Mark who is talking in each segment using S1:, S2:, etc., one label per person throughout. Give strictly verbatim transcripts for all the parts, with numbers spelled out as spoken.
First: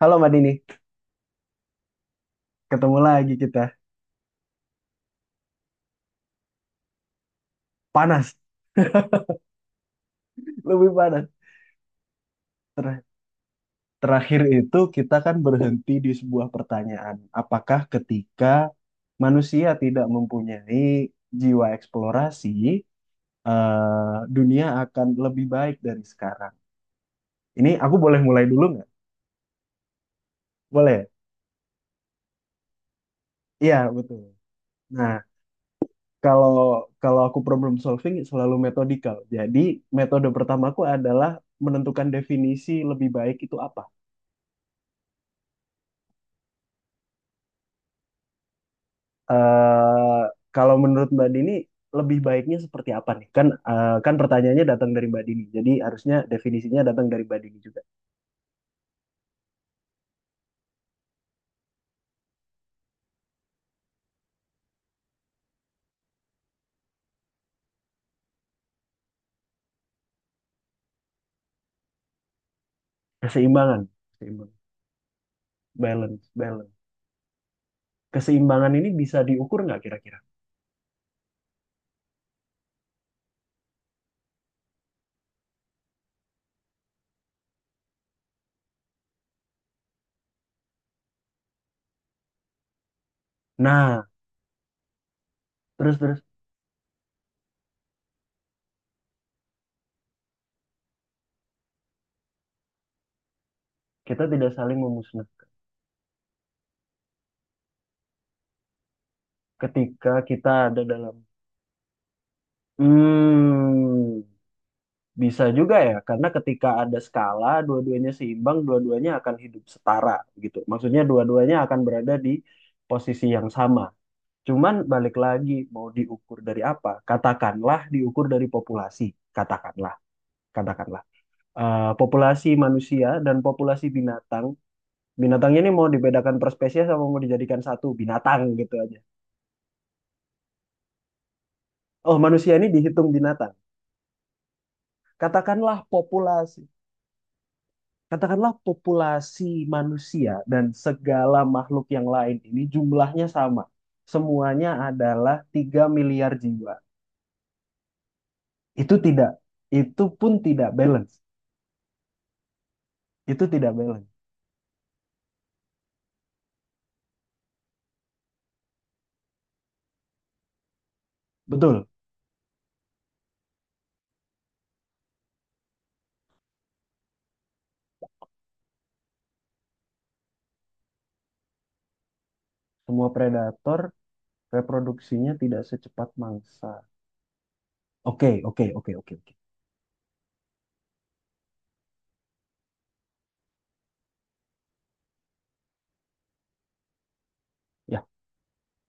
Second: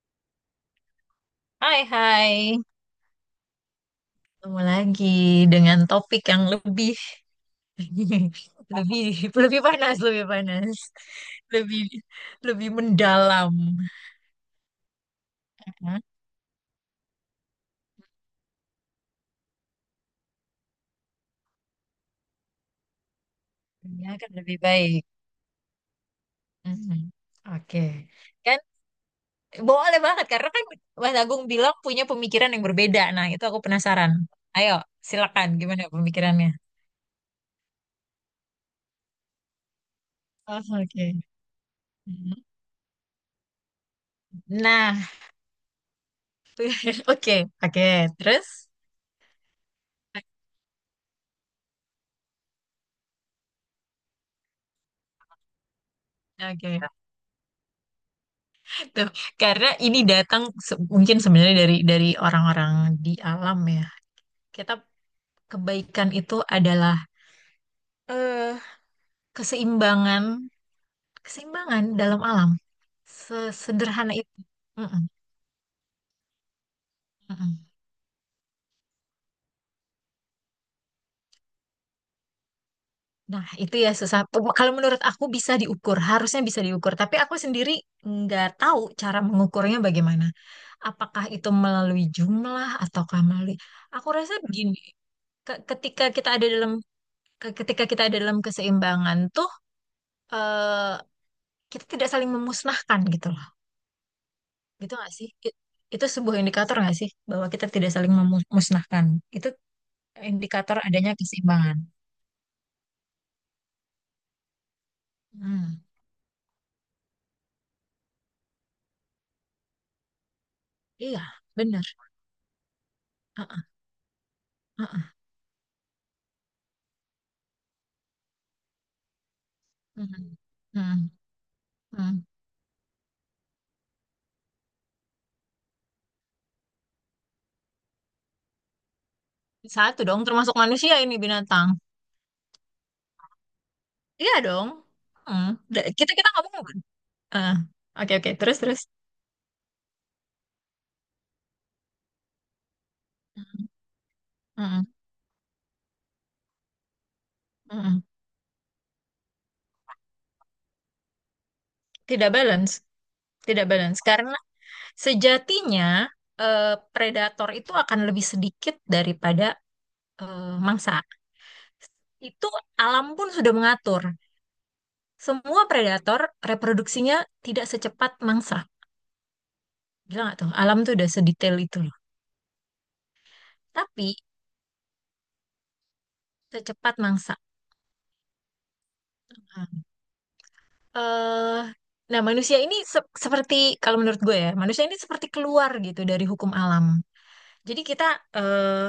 S1: Halo Mbak Dini,
S2: Hai, hai,
S1: ketemu lagi kita.
S2: ketemu lagi dengan topik yang lebih,
S1: Panas,
S2: lebih lebih panas, lebih panas,
S1: lebih panas.
S2: lebih lebih
S1: Ter-
S2: mendalam.
S1: terakhir itu kita kan berhenti
S2: Hah?
S1: di sebuah pertanyaan. Apakah ketika manusia tidak mempunyai jiwa eksplorasi,
S2: Ya
S1: eh,
S2: kan lebih
S1: dunia
S2: baik.
S1: akan lebih baik dari sekarang?
S2: Mhm.
S1: Ini aku
S2: Oke.
S1: boleh mulai
S2: Kan
S1: dulu nggak?
S2: boleh banget, karena kan
S1: Boleh, ya?
S2: Mas Agung bilang punya pemikiran yang berbeda. Nah, itu aku
S1: Iya,
S2: penasaran.
S1: betul.
S2: Ayo,
S1: Nah,
S2: silakan, gimana
S1: kalau
S2: pemikirannya?
S1: kalau aku problem solving selalu metodikal. Jadi metode
S2: Oh,
S1: pertamaku
S2: oke.
S1: adalah menentukan
S2: Mhm.
S1: definisi lebih baik itu apa.
S2: Nah, oke, oke. Terus?
S1: eh kalau menurut Mbak Dini, lebih baiknya seperti apa nih? Kan eh, kan pertanyaannya datang dari Mbak Dini, jadi harusnya
S2: Oke.
S1: definisinya datang dari Mbak Dini juga.
S2: Tuh, karena ini datang se- mungkin sebenarnya dari dari orang-orang di alam ya. Kita kebaikan itu adalah eh, keseimbangan, keseimbangan dalam alam.
S1: Keseimbangan,
S2: Sesederhana itu.
S1: keseimbangan,
S2: Mm-mm,
S1: balance, balance.
S2: mm-mm.
S1: Keseimbangan ini bisa diukur nggak kira-kira?
S2: Nah, itu ya susah. Pe- Kalau menurut aku, bisa diukur, harusnya bisa diukur. Tapi aku sendiri nggak tahu cara mengukurnya bagaimana. Apakah itu melalui jumlah ataukah melalui...
S1: Nah,
S2: Aku rasa begini, ke-
S1: terus
S2: ketika
S1: terus
S2: kita ada dalam ke- ketika kita ada dalam keseimbangan tuh, eh, kita tidak saling memusnahkan gitu loh.
S1: kita tidak saling
S2: Gitu nggak
S1: memusnah
S2: sih? I- Itu sebuah indikator nggak sih bahwa kita tidak saling memusnahkan? Itu
S1: ketika kita
S2: indikator
S1: ada
S2: adanya
S1: dalam.
S2: keseimbangan.
S1: Hmm, bisa juga
S2: Hmm,
S1: ya, karena ketika ada skala, dua-duanya seimbang, dua-duanya akan hidup setara gitu. Maksudnya
S2: iya,
S1: dua-duanya akan
S2: benar.
S1: berada di posisi yang
S2: Heeh,
S1: sama. Cuman balik
S2: heeh.
S1: lagi mau diukur dari apa? Katakanlah diukur dari populasi. Katakanlah,
S2: Mhm,
S1: katakanlah.
S2: mhm,
S1: Eh,
S2: mhm.
S1: populasi manusia dan populasi binatang. Binatangnya ini mau dibedakan per spesies sama mau dijadikan satu binatang gitu aja.
S2: Satu dong, termasuk manusia ini binatang.
S1: Oh, manusia ini dihitung binatang.
S2: Iya dong. Hmm.
S1: Katakanlah
S2: Da- Kita kita
S1: populasi.
S2: ngomong. Ah, oke, oke.
S1: Katakanlah
S2: Terus, terus.
S1: populasi manusia dan segala makhluk yang lain ini jumlahnya
S2: Mm,
S1: sama. Semuanya
S2: mm,
S1: adalah tiga miliar jiwa.
S2: mm.
S1: Itu tidak, itu pun tidak balance.
S2: Tidak balance,
S1: Itu
S2: tidak
S1: tidak
S2: balance
S1: balance.
S2: karena sejatinya eh, predator itu akan lebih sedikit daripada eh, mangsa.
S1: Betul,
S2: Itu, alam pun sudah mengatur. Semua predator reproduksinya tidak secepat mangsa. Gila nggak tuh? Alam tuh udah sedetail itu loh.
S1: semua predator
S2: Tapi
S1: reproduksinya tidak secepat mangsa.
S2: secepat mangsa.
S1: Oke, oke, oke, oke, oke.
S2: Nah, eh, nah, manusia ini se- seperti, kalau menurut gue ya, manusia ini seperti keluar gitu dari hukum alam. Jadi kita
S1: Ya.
S2: eh,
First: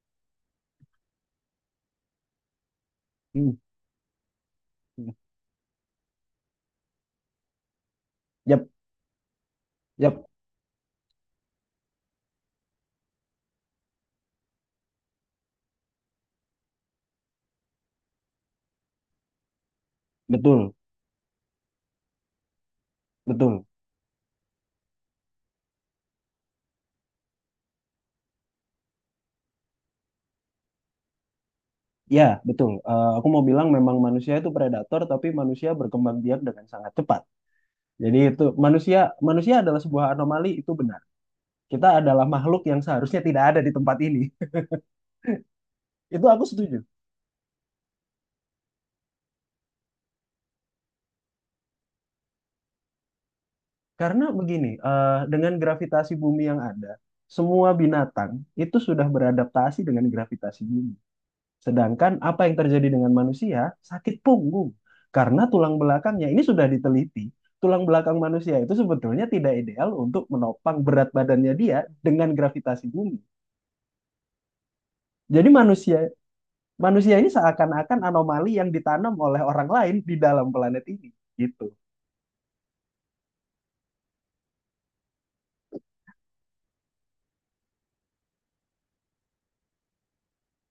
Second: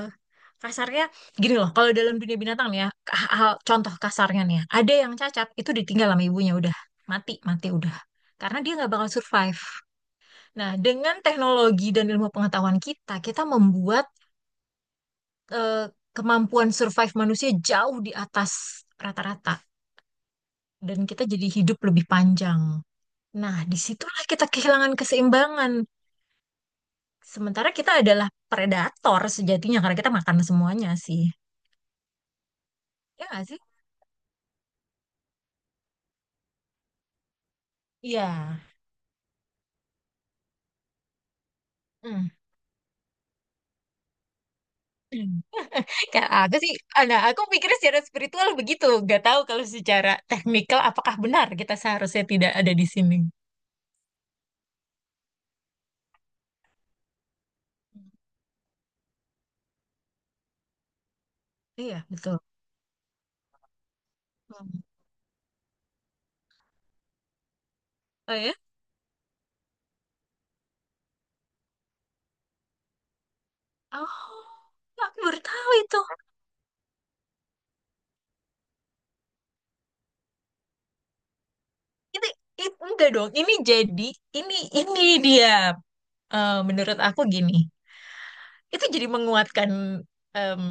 S2: kasarnya gini loh, kalau dalam dunia binatang nih ya, ah, ah,
S1: Hmm.
S2: contoh kasarnya nih ya, ada
S1: Hmm.
S2: yang cacat itu ditinggal sama ibunya, udah mati, mati udah, karena
S1: Yap,
S2: dia nggak bakal survive.
S1: yap,
S2: Nah, dengan teknologi dan ilmu pengetahuan kita, kita membuat eh, kemampuan survive manusia jauh di atas rata-rata,
S1: betul,
S2: dan kita jadi hidup lebih panjang. Nah,
S1: betul.
S2: disitulah kita kehilangan keseimbangan. Sementara kita adalah predator sejatinya, karena kita makan semuanya sih.
S1: Ya, betul. Eh,
S2: Ya
S1: aku mau
S2: nggak sih?
S1: bilang memang manusia itu predator, tapi manusia berkembang biak dengan sangat cepat. Jadi itu
S2: Iya.
S1: manusia manusia adalah sebuah anomali, itu benar. Kita adalah
S2: Hmm.
S1: makhluk yang seharusnya tidak ada di tempat ini. Itu
S2: Kayak
S1: aku
S2: aku sih,
S1: setuju.
S2: nah aku pikirnya secara spiritual begitu. Gak tahu kalau secara teknikal apakah benar kita seharusnya tidak ada di sini.
S1: Karena begini, eh, dengan gravitasi bumi yang ada, semua binatang itu sudah beradaptasi dengan gravitasi bumi.
S2: Iya,
S1: Sedangkan
S2: betul.
S1: apa yang terjadi dengan manusia? Sakit
S2: Hmm.
S1: punggung. Karena tulang belakangnya ini sudah diteliti, tulang belakang
S2: Oh ya?
S1: manusia itu sebetulnya tidak ideal untuk menopang berat badannya dia dengan gravitasi bumi.
S2: Oh, aku baru
S1: Jadi
S2: tahu
S1: manusia
S2: itu.
S1: manusia ini seakan-akan anomali yang ditanam oleh orang lain di dalam planet ini, gitu.
S2: Ini, it- enggak dong. Ini jadi, ini ini dia, eh, menurut aku gini. Itu jadi menguatkan, em,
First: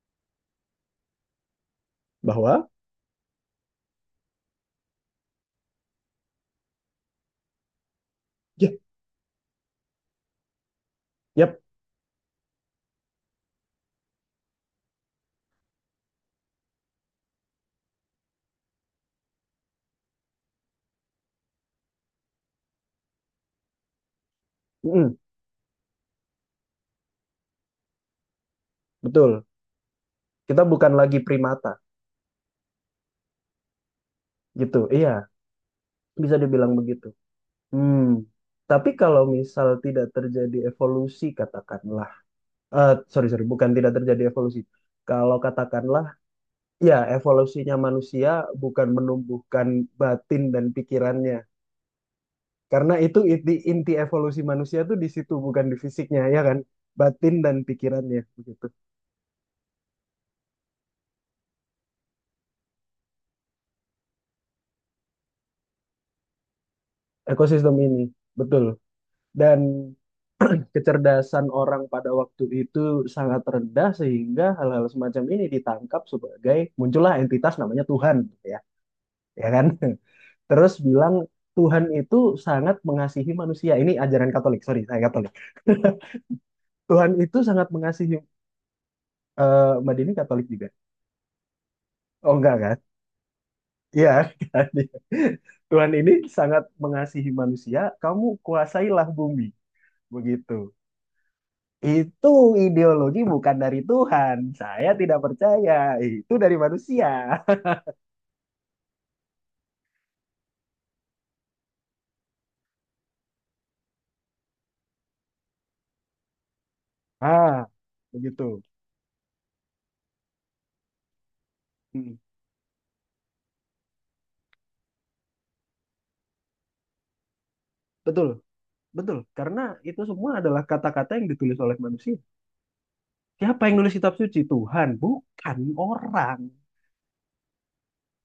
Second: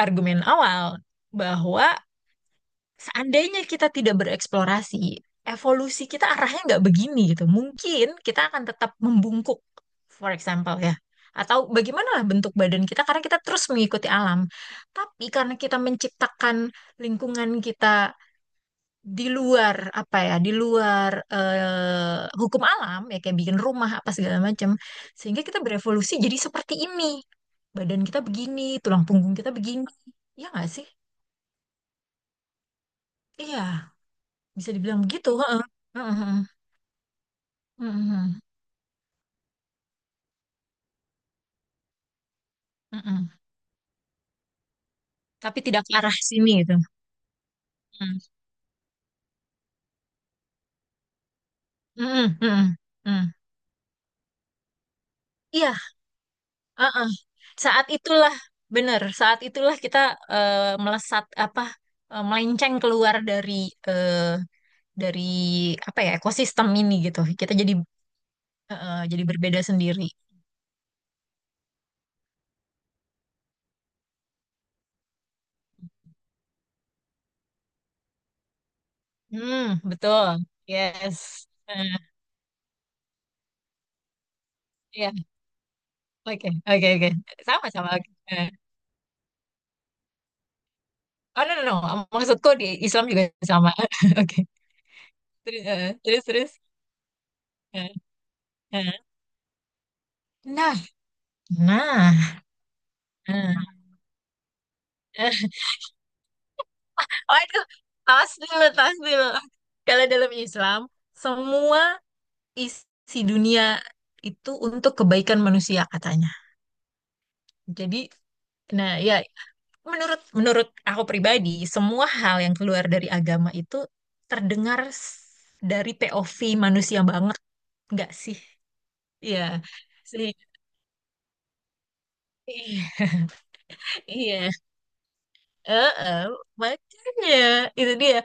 S2: argumen awal, bahwa
S1: Bahwa
S2: seandainya kita tidak bereksplorasi, evolusi kita arahnya nggak begini gitu. Mungkin kita akan
S1: ya,
S2: tetap membungkuk, for example ya.
S1: yep,
S2: Atau bagaimana lah bentuk badan kita, karena kita terus mengikuti alam. Tapi karena kita menciptakan lingkungan kita di luar, apa ya di luar eh, hukum alam, ya kayak bikin rumah apa segala macam,
S1: mm,
S2: sehingga kita berevolusi jadi seperti ini. Badan kita begini, tulang punggung
S1: betul.
S2: kita begini, ya
S1: Kita
S2: nggak sih?
S1: bukan lagi primata,
S2: Iya, bisa
S1: gitu.
S2: dibilang
S1: Iya,
S2: begitu. Heeh. Heeh,
S1: bisa
S2: heeh.
S1: dibilang begitu.
S2: Heeh,
S1: Hmm.
S2: heeh.
S1: Tapi kalau misal tidak terjadi evolusi, katakanlah, eh sorry
S2: Heeh.
S1: sorry bukan tidak terjadi evolusi, kalau
S2: Tapi tidak ke
S1: katakanlah
S2: arah sini gitu.
S1: ya, evolusinya
S2: Heeh.
S1: manusia bukan menumbuhkan batin dan pikirannya,
S2: Heeh, heeh,
S1: karena itu
S2: heeh.
S1: inti inti evolusi manusia tuh di situ, bukan
S2: Iya,
S1: di fisiknya, ya kan?
S2: heeh.
S1: Batin dan
S2: saat
S1: pikirannya,
S2: itulah
S1: begitu.
S2: Benar, saat itulah kita, eh, melesat apa eh, melenceng keluar dari dari apa ya ekosistem ini gitu. Kita jadi,
S1: Ekosistem ini, betul.
S2: eh, jadi
S1: Dan
S2: berbeda sendiri.
S1: kecerdasan orang pada waktu itu sangat rendah, sehingga hal-hal semacam ini ditangkap sebagai muncullah entitas namanya Tuhan, gitu ya, ya kan?
S2: Hmm, betul.
S1: Terus bilang
S2: Yes.
S1: Tuhan
S2: Eh,
S1: itu sangat mengasihi manusia. Ini ajaran Katolik, sorry, saya
S2: Iya.
S1: Katolik.
S2: Oke, oke, oke.
S1: Tuhan itu
S2: Sama,
S1: sangat
S2: sama. Oke.
S1: mengasihi.
S2: Eh,
S1: eh, Mbak Dini Katolik juga.
S2: Oh, no, no, no.
S1: Oh
S2: Maksudku
S1: enggak
S2: di
S1: kan?
S2: Islam juga sama.
S1: Iya,
S2: Oke.
S1: kan?
S2: Terus,
S1: Tuhan
S2: eh,
S1: ini
S2: terus, terus.
S1: sangat mengasihi manusia,
S2: Eh,
S1: kamu
S2: eh.
S1: kuasailah bumi. Begitu.
S2: Nah, nah.
S1: Itu ideologi bukan
S2: eh,
S1: dari Tuhan. Saya tidak
S2: eh.
S1: percaya. Itu dari manusia.
S2: Waduh, tas dulu, tas dulu. Kalau dalam Islam, semua isi dunia itu untuk kebaikan manusia katanya.
S1: Ah,
S2: Jadi,
S1: begitu.
S2: nah ya, Menurut menurut aku pribadi, semua
S1: Hmm,
S2: hal yang keluar dari agama itu terdengar s- dari P O V manusia banget, nggak
S1: betul,
S2: sih?
S1: betul.
S2: Iya.
S1: Karena itu
S2: Sih.
S1: semua adalah kata-kata yang ditulis oleh manusia.
S2: Iya.
S1: Siapa yang nulis kitab suci?
S2: Iya.
S1: Tuhan, bukan
S2: Heeh.
S1: orang.
S2: Makanya, itu dia.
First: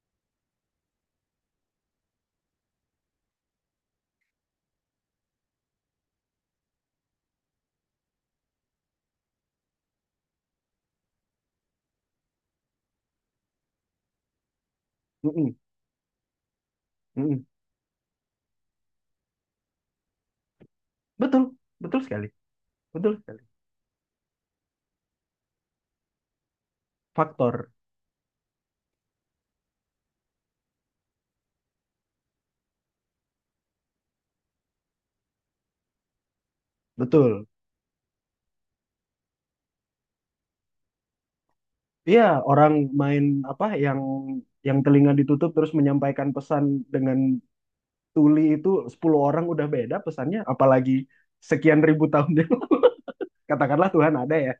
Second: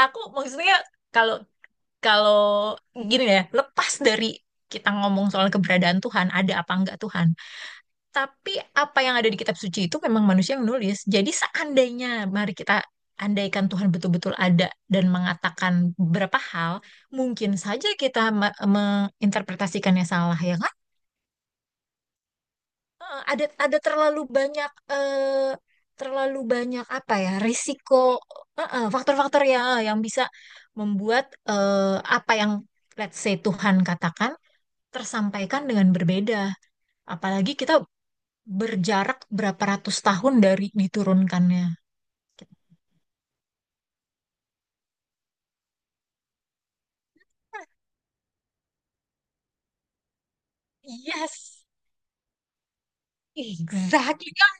S2: Aku maksudnya kalau kalau gini ya, lepas dari kita ngomong soal keberadaan Tuhan, ada apa enggak Tuhan? Tapi apa yang ada di kitab suci itu memang manusia yang nulis. Jadi seandainya, mari kita andaikan Tuhan betul-betul ada dan
S1: Mm-mm,
S2: mengatakan beberapa hal,
S1: mm-mm.
S2: mungkin saja kita ma- menginterpretasikannya salah, ya kan?
S1: Betul, betul sekali, betul
S2: Eh,
S1: sekali.
S2: Ada ada terlalu banyak, eh, terlalu banyak apa ya
S1: Faktor,
S2: risiko eh, eh, faktor-faktor ya, eh, yang bisa membuat, eh, apa yang let's say Tuhan katakan tersampaikan dengan berbeda.
S1: betul.
S2: Apalagi kita berjarak berapa ratus tahun dari diturunkannya.
S1: Iya, orang main apa yang yang telinga ditutup terus menyampaikan pesan dengan tuli, itu sepuluh orang udah beda pesannya, apalagi
S2: Yes,
S1: sekian ribu tahun yang lalu. Katakanlah Tuhan
S2: exact.
S1: ada ya,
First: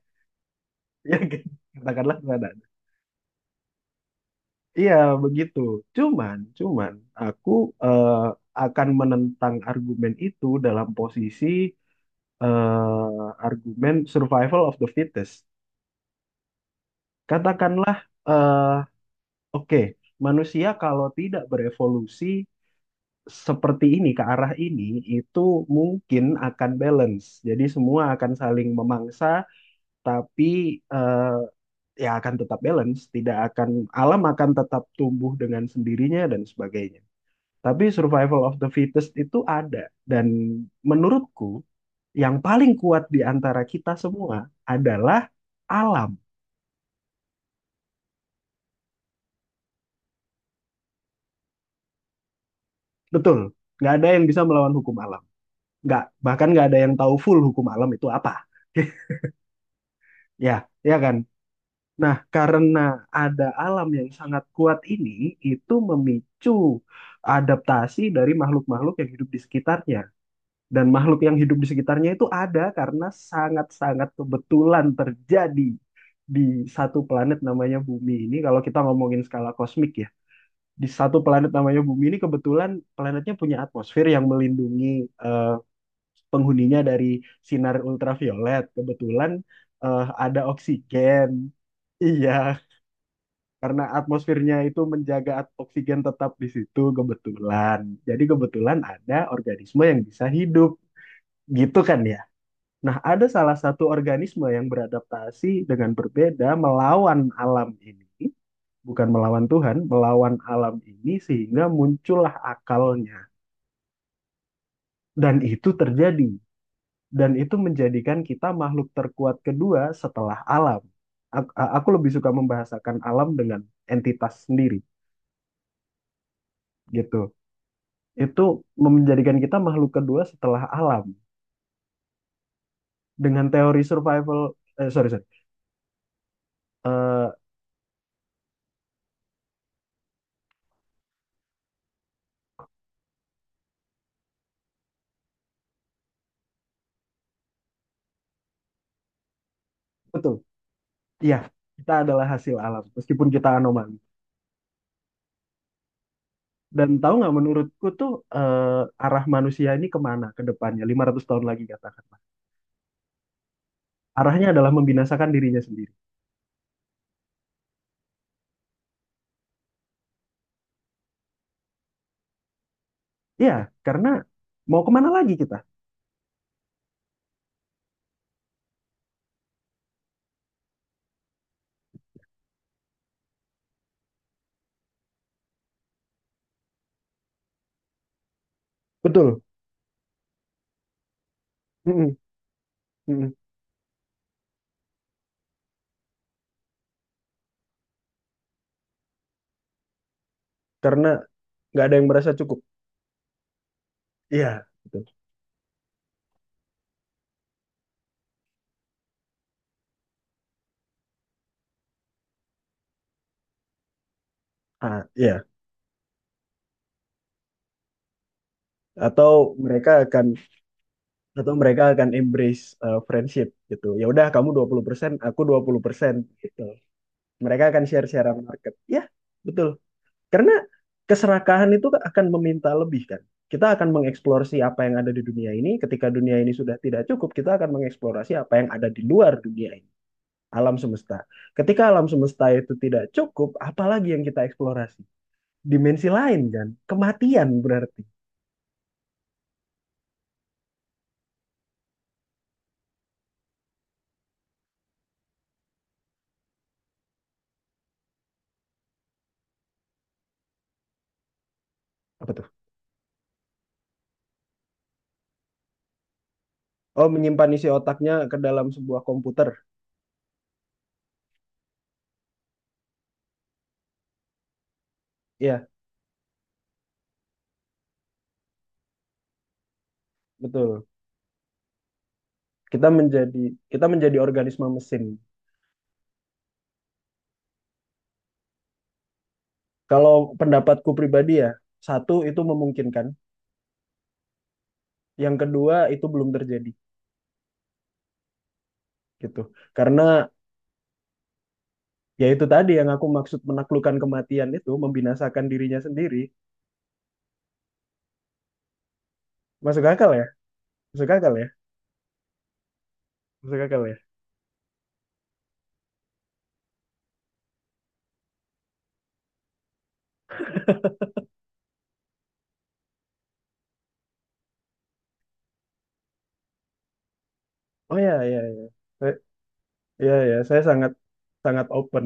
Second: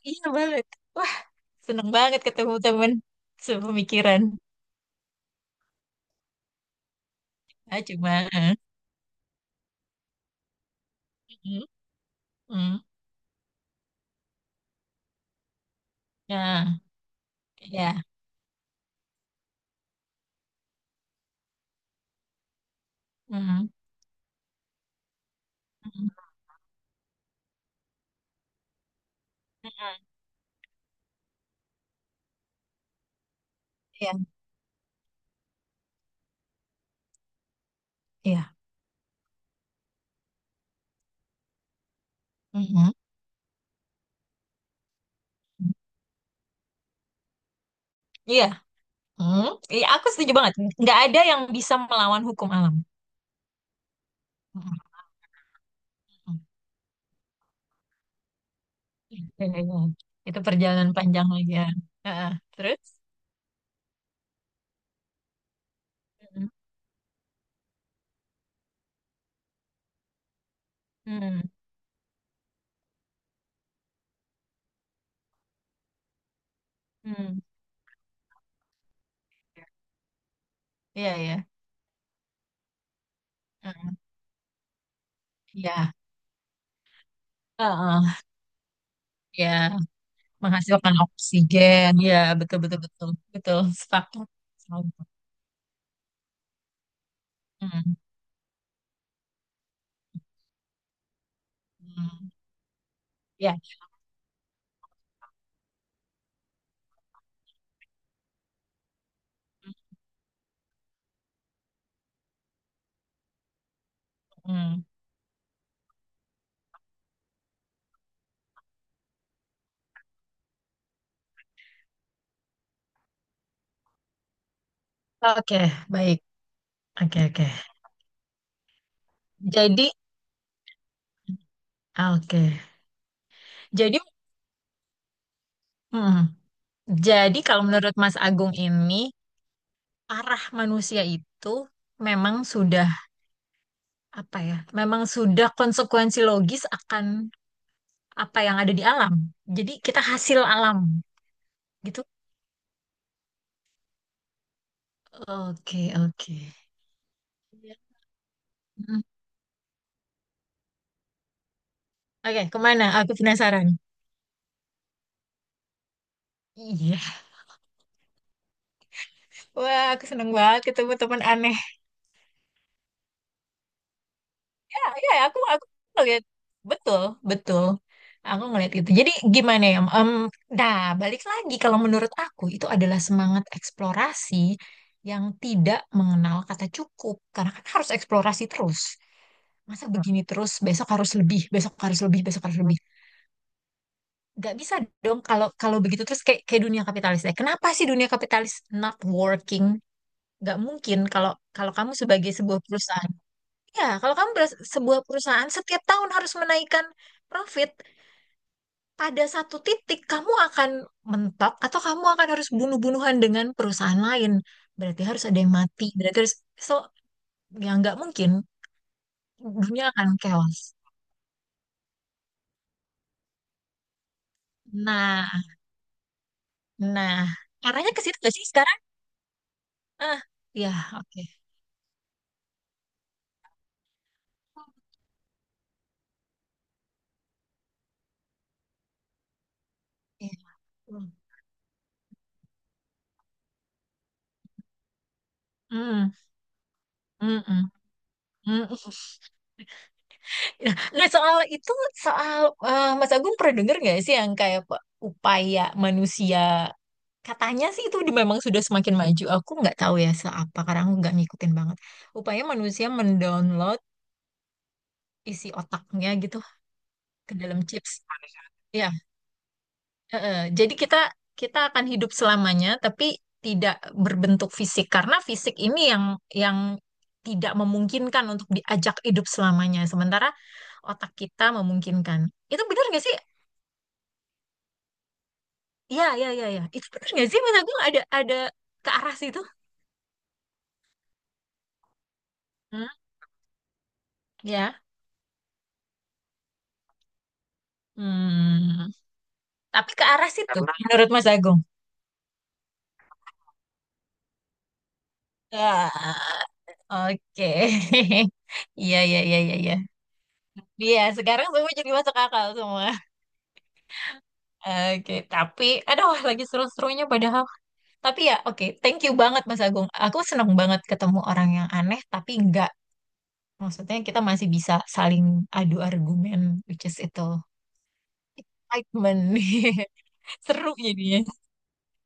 S2: Wah,
S1: ya kan?
S2: seneng
S1: Katakanlah
S2: banget
S1: Tuhan
S2: ketemu
S1: ada.
S2: temen sepemikiran.
S1: Iya, begitu. Cuman, cuman aku,
S2: Ah,
S1: eh,
S2: cuma.
S1: akan menentang argumen itu dalam posisi,
S2: Mm, mm.
S1: eh, argumen survival of the fittest.
S2: Ya,
S1: Katakanlah,
S2: ya.
S1: eh, oke, manusia kalau tidak berevolusi
S2: Mm,
S1: seperti ini ke arah ini, itu mungkin
S2: mm,
S1: akan balance. Jadi semua akan saling memangsa,
S2: mm.
S1: tapi eh, ya akan tetap balance. Tidak akan. Alam
S2: Iya,
S1: akan tetap tumbuh dengan sendirinya dan sebagainya. Tapi survival of
S2: iya.
S1: the fittest itu ada, dan menurutku yang paling
S2: Mm.
S1: kuat di antara kita semua adalah alam.
S2: Iya. Mm. Iya, aku setuju banget. Nggak ada yang bisa melawan hukum alam.
S1: Betul, nggak ada yang bisa melawan
S2: Mm,
S1: hukum alam. Nggak,
S2: mm, mm.
S1: bahkan nggak ada yang tahu full hukum alam itu apa.
S2: Iya, iya. Itu
S1: Ya,
S2: perjalanan
S1: ya kan?
S2: panjang lagi ya. Ah,
S1: Nah,
S2: ah.
S1: karena
S2: Terus?
S1: ada alam yang sangat kuat ini, itu
S2: Mm,
S1: memicu adaptasi dari makhluk-makhluk yang hidup di sekitarnya. Dan makhluk yang
S2: mm,
S1: hidup di sekitarnya itu ada karena sangat-sangat kebetulan terjadi di satu planet
S2: mm.
S1: namanya Bumi ini. Kalau kita ngomongin skala kosmik ya, di
S2: Iya,
S1: satu
S2: iya.
S1: planet namanya Bumi ini kebetulan planetnya punya
S2: Mm.
S1: atmosfer yang melindungi, eh,
S2: Iya.
S1: penghuninya dari sinar
S2: Ah, ah.
S1: ultraviolet. Kebetulan
S2: Ya,
S1: eh, ada
S2: menghasilkan
S1: oksigen.
S2: oksigen. Ya,
S1: Iya,
S2: betul, betul, betul, betul.
S1: karena
S2: Sepakat.
S1: atmosfernya itu
S2: Sepakat.
S1: menjaga at- oksigen tetap di situ, kebetulan.
S2: Hmm.
S1: Jadi kebetulan ada organisme yang bisa hidup, gitu kan ya.
S2: Hmm.
S1: Nah, ada
S2: Ya.
S1: salah satu organisme yang beradaptasi dengan berbeda melawan alam ini, bukan melawan Tuhan, melawan alam ini sehingga muncullah akalnya.
S2: Hmm.
S1: Dan itu terjadi, dan itu menjadikan kita makhluk terkuat kedua setelah alam. Ak- Aku lebih suka membahasakan alam dengan entitas sendiri,
S2: Oke, baik. Oke,
S1: gitu.
S2: oke.
S1: Itu menjadikan kita makhluk
S2: Jadi,
S1: kedua setelah alam
S2: oke.
S1: dengan teori
S2: Jadi,
S1: survival, eh, sorry sorry
S2: hmm.
S1: Eh,
S2: Jadi, kalau menurut Mas Agung ini, arah manusia itu memang sudah apa ya? Memang sudah konsekuensi logis akan apa yang ada di alam. Jadi kita
S1: betul
S2: hasil alam
S1: ya, kita
S2: gitu.
S1: adalah hasil alam meskipun kita anomali.
S2: Oke, oke.
S1: Dan tahu nggak, menurutku tuh,
S2: Hmm.
S1: eh, arah manusia ini kemana ke depannya lima ratus tahun lagi, katakanlah.
S2: Oke, kemana? Aku penasaran.
S1: Arahnya adalah membinasakan dirinya sendiri.
S2: Iya. Wah, aku seneng banget ketemu teman aneh.
S1: Iya, karena
S2: Ya,
S1: mau kemana
S2: ya,
S1: lagi
S2: aku
S1: kita?
S2: aku ngeliat betul, betul. Aku ngeliat itu. Jadi gimana ya? Em, nah, balik lagi, kalau menurut aku itu adalah semangat eksplorasi yang tidak mengenal kata cukup. Karena kan harus eksplorasi terus.
S1: Betul.
S2: Masa begini terus, besok harus lebih, besok harus
S1: Mm-mm.
S2: lebih, besok harus lebih.
S1: Mm-mm.
S2: Gak bisa dong kalau kalau begitu terus, kayak kayak dunia kapitalis ya. Kenapa sih dunia kapitalis not working? Gak mungkin
S1: Karena
S2: kalau kalau
S1: nggak
S2: kamu
S1: ada yang merasa
S2: sebagai
S1: cukup,
S2: sebuah perusahaan. Ya, kalau kamu
S1: iya,
S2: beras- sebuah
S1: gitu.
S2: perusahaan setiap tahun harus menaikkan profit, pada satu titik kamu akan mentok, atau kamu akan harus bunuh-bunuhan dengan perusahaan lain.
S1: Ah,
S2: Berarti harus ada
S1: iya.
S2: yang mati. Berarti harus, so ya nggak mungkin,
S1: atau
S2: dunia
S1: mereka
S2: akan
S1: akan
S2: chaos.
S1: atau mereka akan embrace uh, friendship, gitu, ya udah, kamu dua puluh persen
S2: Nah,
S1: aku dua puluh persen, gitu.
S2: nah,
S1: Mereka akan
S2: arahnya ke
S1: share
S2: situ
S1: share
S2: nggak sih
S1: market
S2: sekarang?
S1: ya, betul.
S2: Ah,
S1: Karena
S2: ya, oke.
S1: keserakahan itu akan meminta lebih kan, kita akan mengeksplorasi apa yang ada di dunia ini. Ketika dunia ini sudah tidak cukup, kita akan mengeksplorasi apa yang ada di luar dunia ini,
S2: Oke.
S1: alam
S2: Hmm,
S1: semesta. Ketika alam semesta itu tidak cukup, apalagi yang kita eksplorasi? Dimensi
S2: hmm,
S1: lain kan,
S2: hmm,
S1: kematian
S2: hmm,
S1: berarti.
S2: hmm. Nah, nah, soal itu, soal eh, Mas Agung pernah dengar nggak sih yang kayak, pe- upaya manusia, katanya sih itu di- memang sudah semakin maju. Aku nggak tahu ya seapa, karena aku nggak ngikutin banget.
S1: Apa
S2: Upaya
S1: tuh?
S2: manusia mendownload isi otaknya gitu
S1: Oh,
S2: ke
S1: menyimpan
S2: dalam
S1: isi
S2: chips.
S1: otaknya ke dalam
S2: Ya,
S1: sebuah komputer.
S2: heeh. Jadi kita, kita akan hidup selamanya, tapi tidak berbentuk fisik, karena fisik
S1: Iya,
S2: ini yang, yang tidak memungkinkan untuk diajak hidup selamanya. Sementara
S1: betul,
S2: otak kita memungkinkan. Itu benar
S1: kita
S2: nggak sih?
S1: menjadi kita menjadi organisme mesin.
S2: Iya, iya, iya, iya. Itu bener nggak sih Pentagon ada, ada ke arah situ?
S1: Kalau pendapatku pribadi ya, satu itu
S2: Hmm,
S1: memungkinkan,
S2: ya.
S1: yang kedua itu belum terjadi,
S2: Hmm.
S1: gitu,
S2: Tapi
S1: karena
S2: ke arah situ menurut Mas Agung.
S1: ya itu tadi yang aku maksud, menaklukkan kematian itu membinasakan dirinya
S2: Ah,
S1: sendiri.
S2: oke. Iya, iya, iya, iya, iya.
S1: Masuk akal ya,
S2: Iya,
S1: masuk akal ya,
S2: sekarang semua jadi masuk akal semua.
S1: masuk akal ya.
S2: Oke, tapi aduh, lagi seru-serunya padahal. Tapi ya, oke, thank you banget Mas Agung. Aku seneng banget ketemu orang yang aneh, tapi enggak. Maksudnya kita masih bisa saling adu argumen, which is itu
S1: Oh ya, ya, ya. Saya,
S2: excitement.
S1: ya, ya, saya
S2: Seru
S1: sangat
S2: jadinya.
S1: sangat open,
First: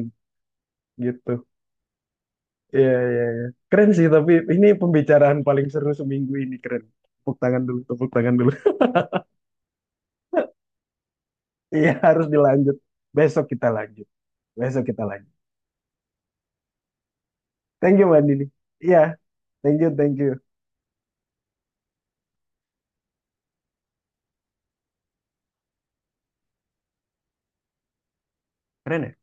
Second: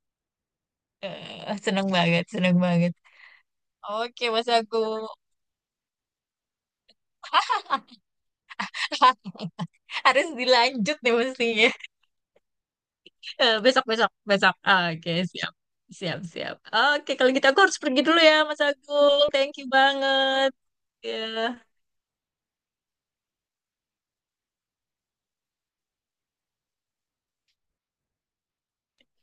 S1: gitu.
S2: Eh, seneng banget, seneng
S1: Iya,
S2: banget.
S1: iya, iya. Keren sih,
S2: Oke,
S1: tapi
S2: Mas,
S1: ini
S2: aku
S1: pembicaraan paling seru seminggu ini, keren. Tepuk tangan dulu, tepuk tangan dulu.
S2: harus dilanjut nih mestinya.
S1: Iya, harus dilanjut. Besok
S2: Eh,
S1: kita
S2: besok,
S1: lanjut.
S2: besok, besok.
S1: Besok kita
S2: Oke,
S1: lanjut.
S2: siap, siap, siap. Oke, kalau gitu aku harus
S1: Thank
S2: pergi
S1: you,
S2: dulu
S1: Mbak
S2: ya,
S1: Dini.
S2: Mas, aku
S1: Iya,
S2: thank you
S1: thank you, thank you.
S2: banget. Ya.
S1: Keren ya?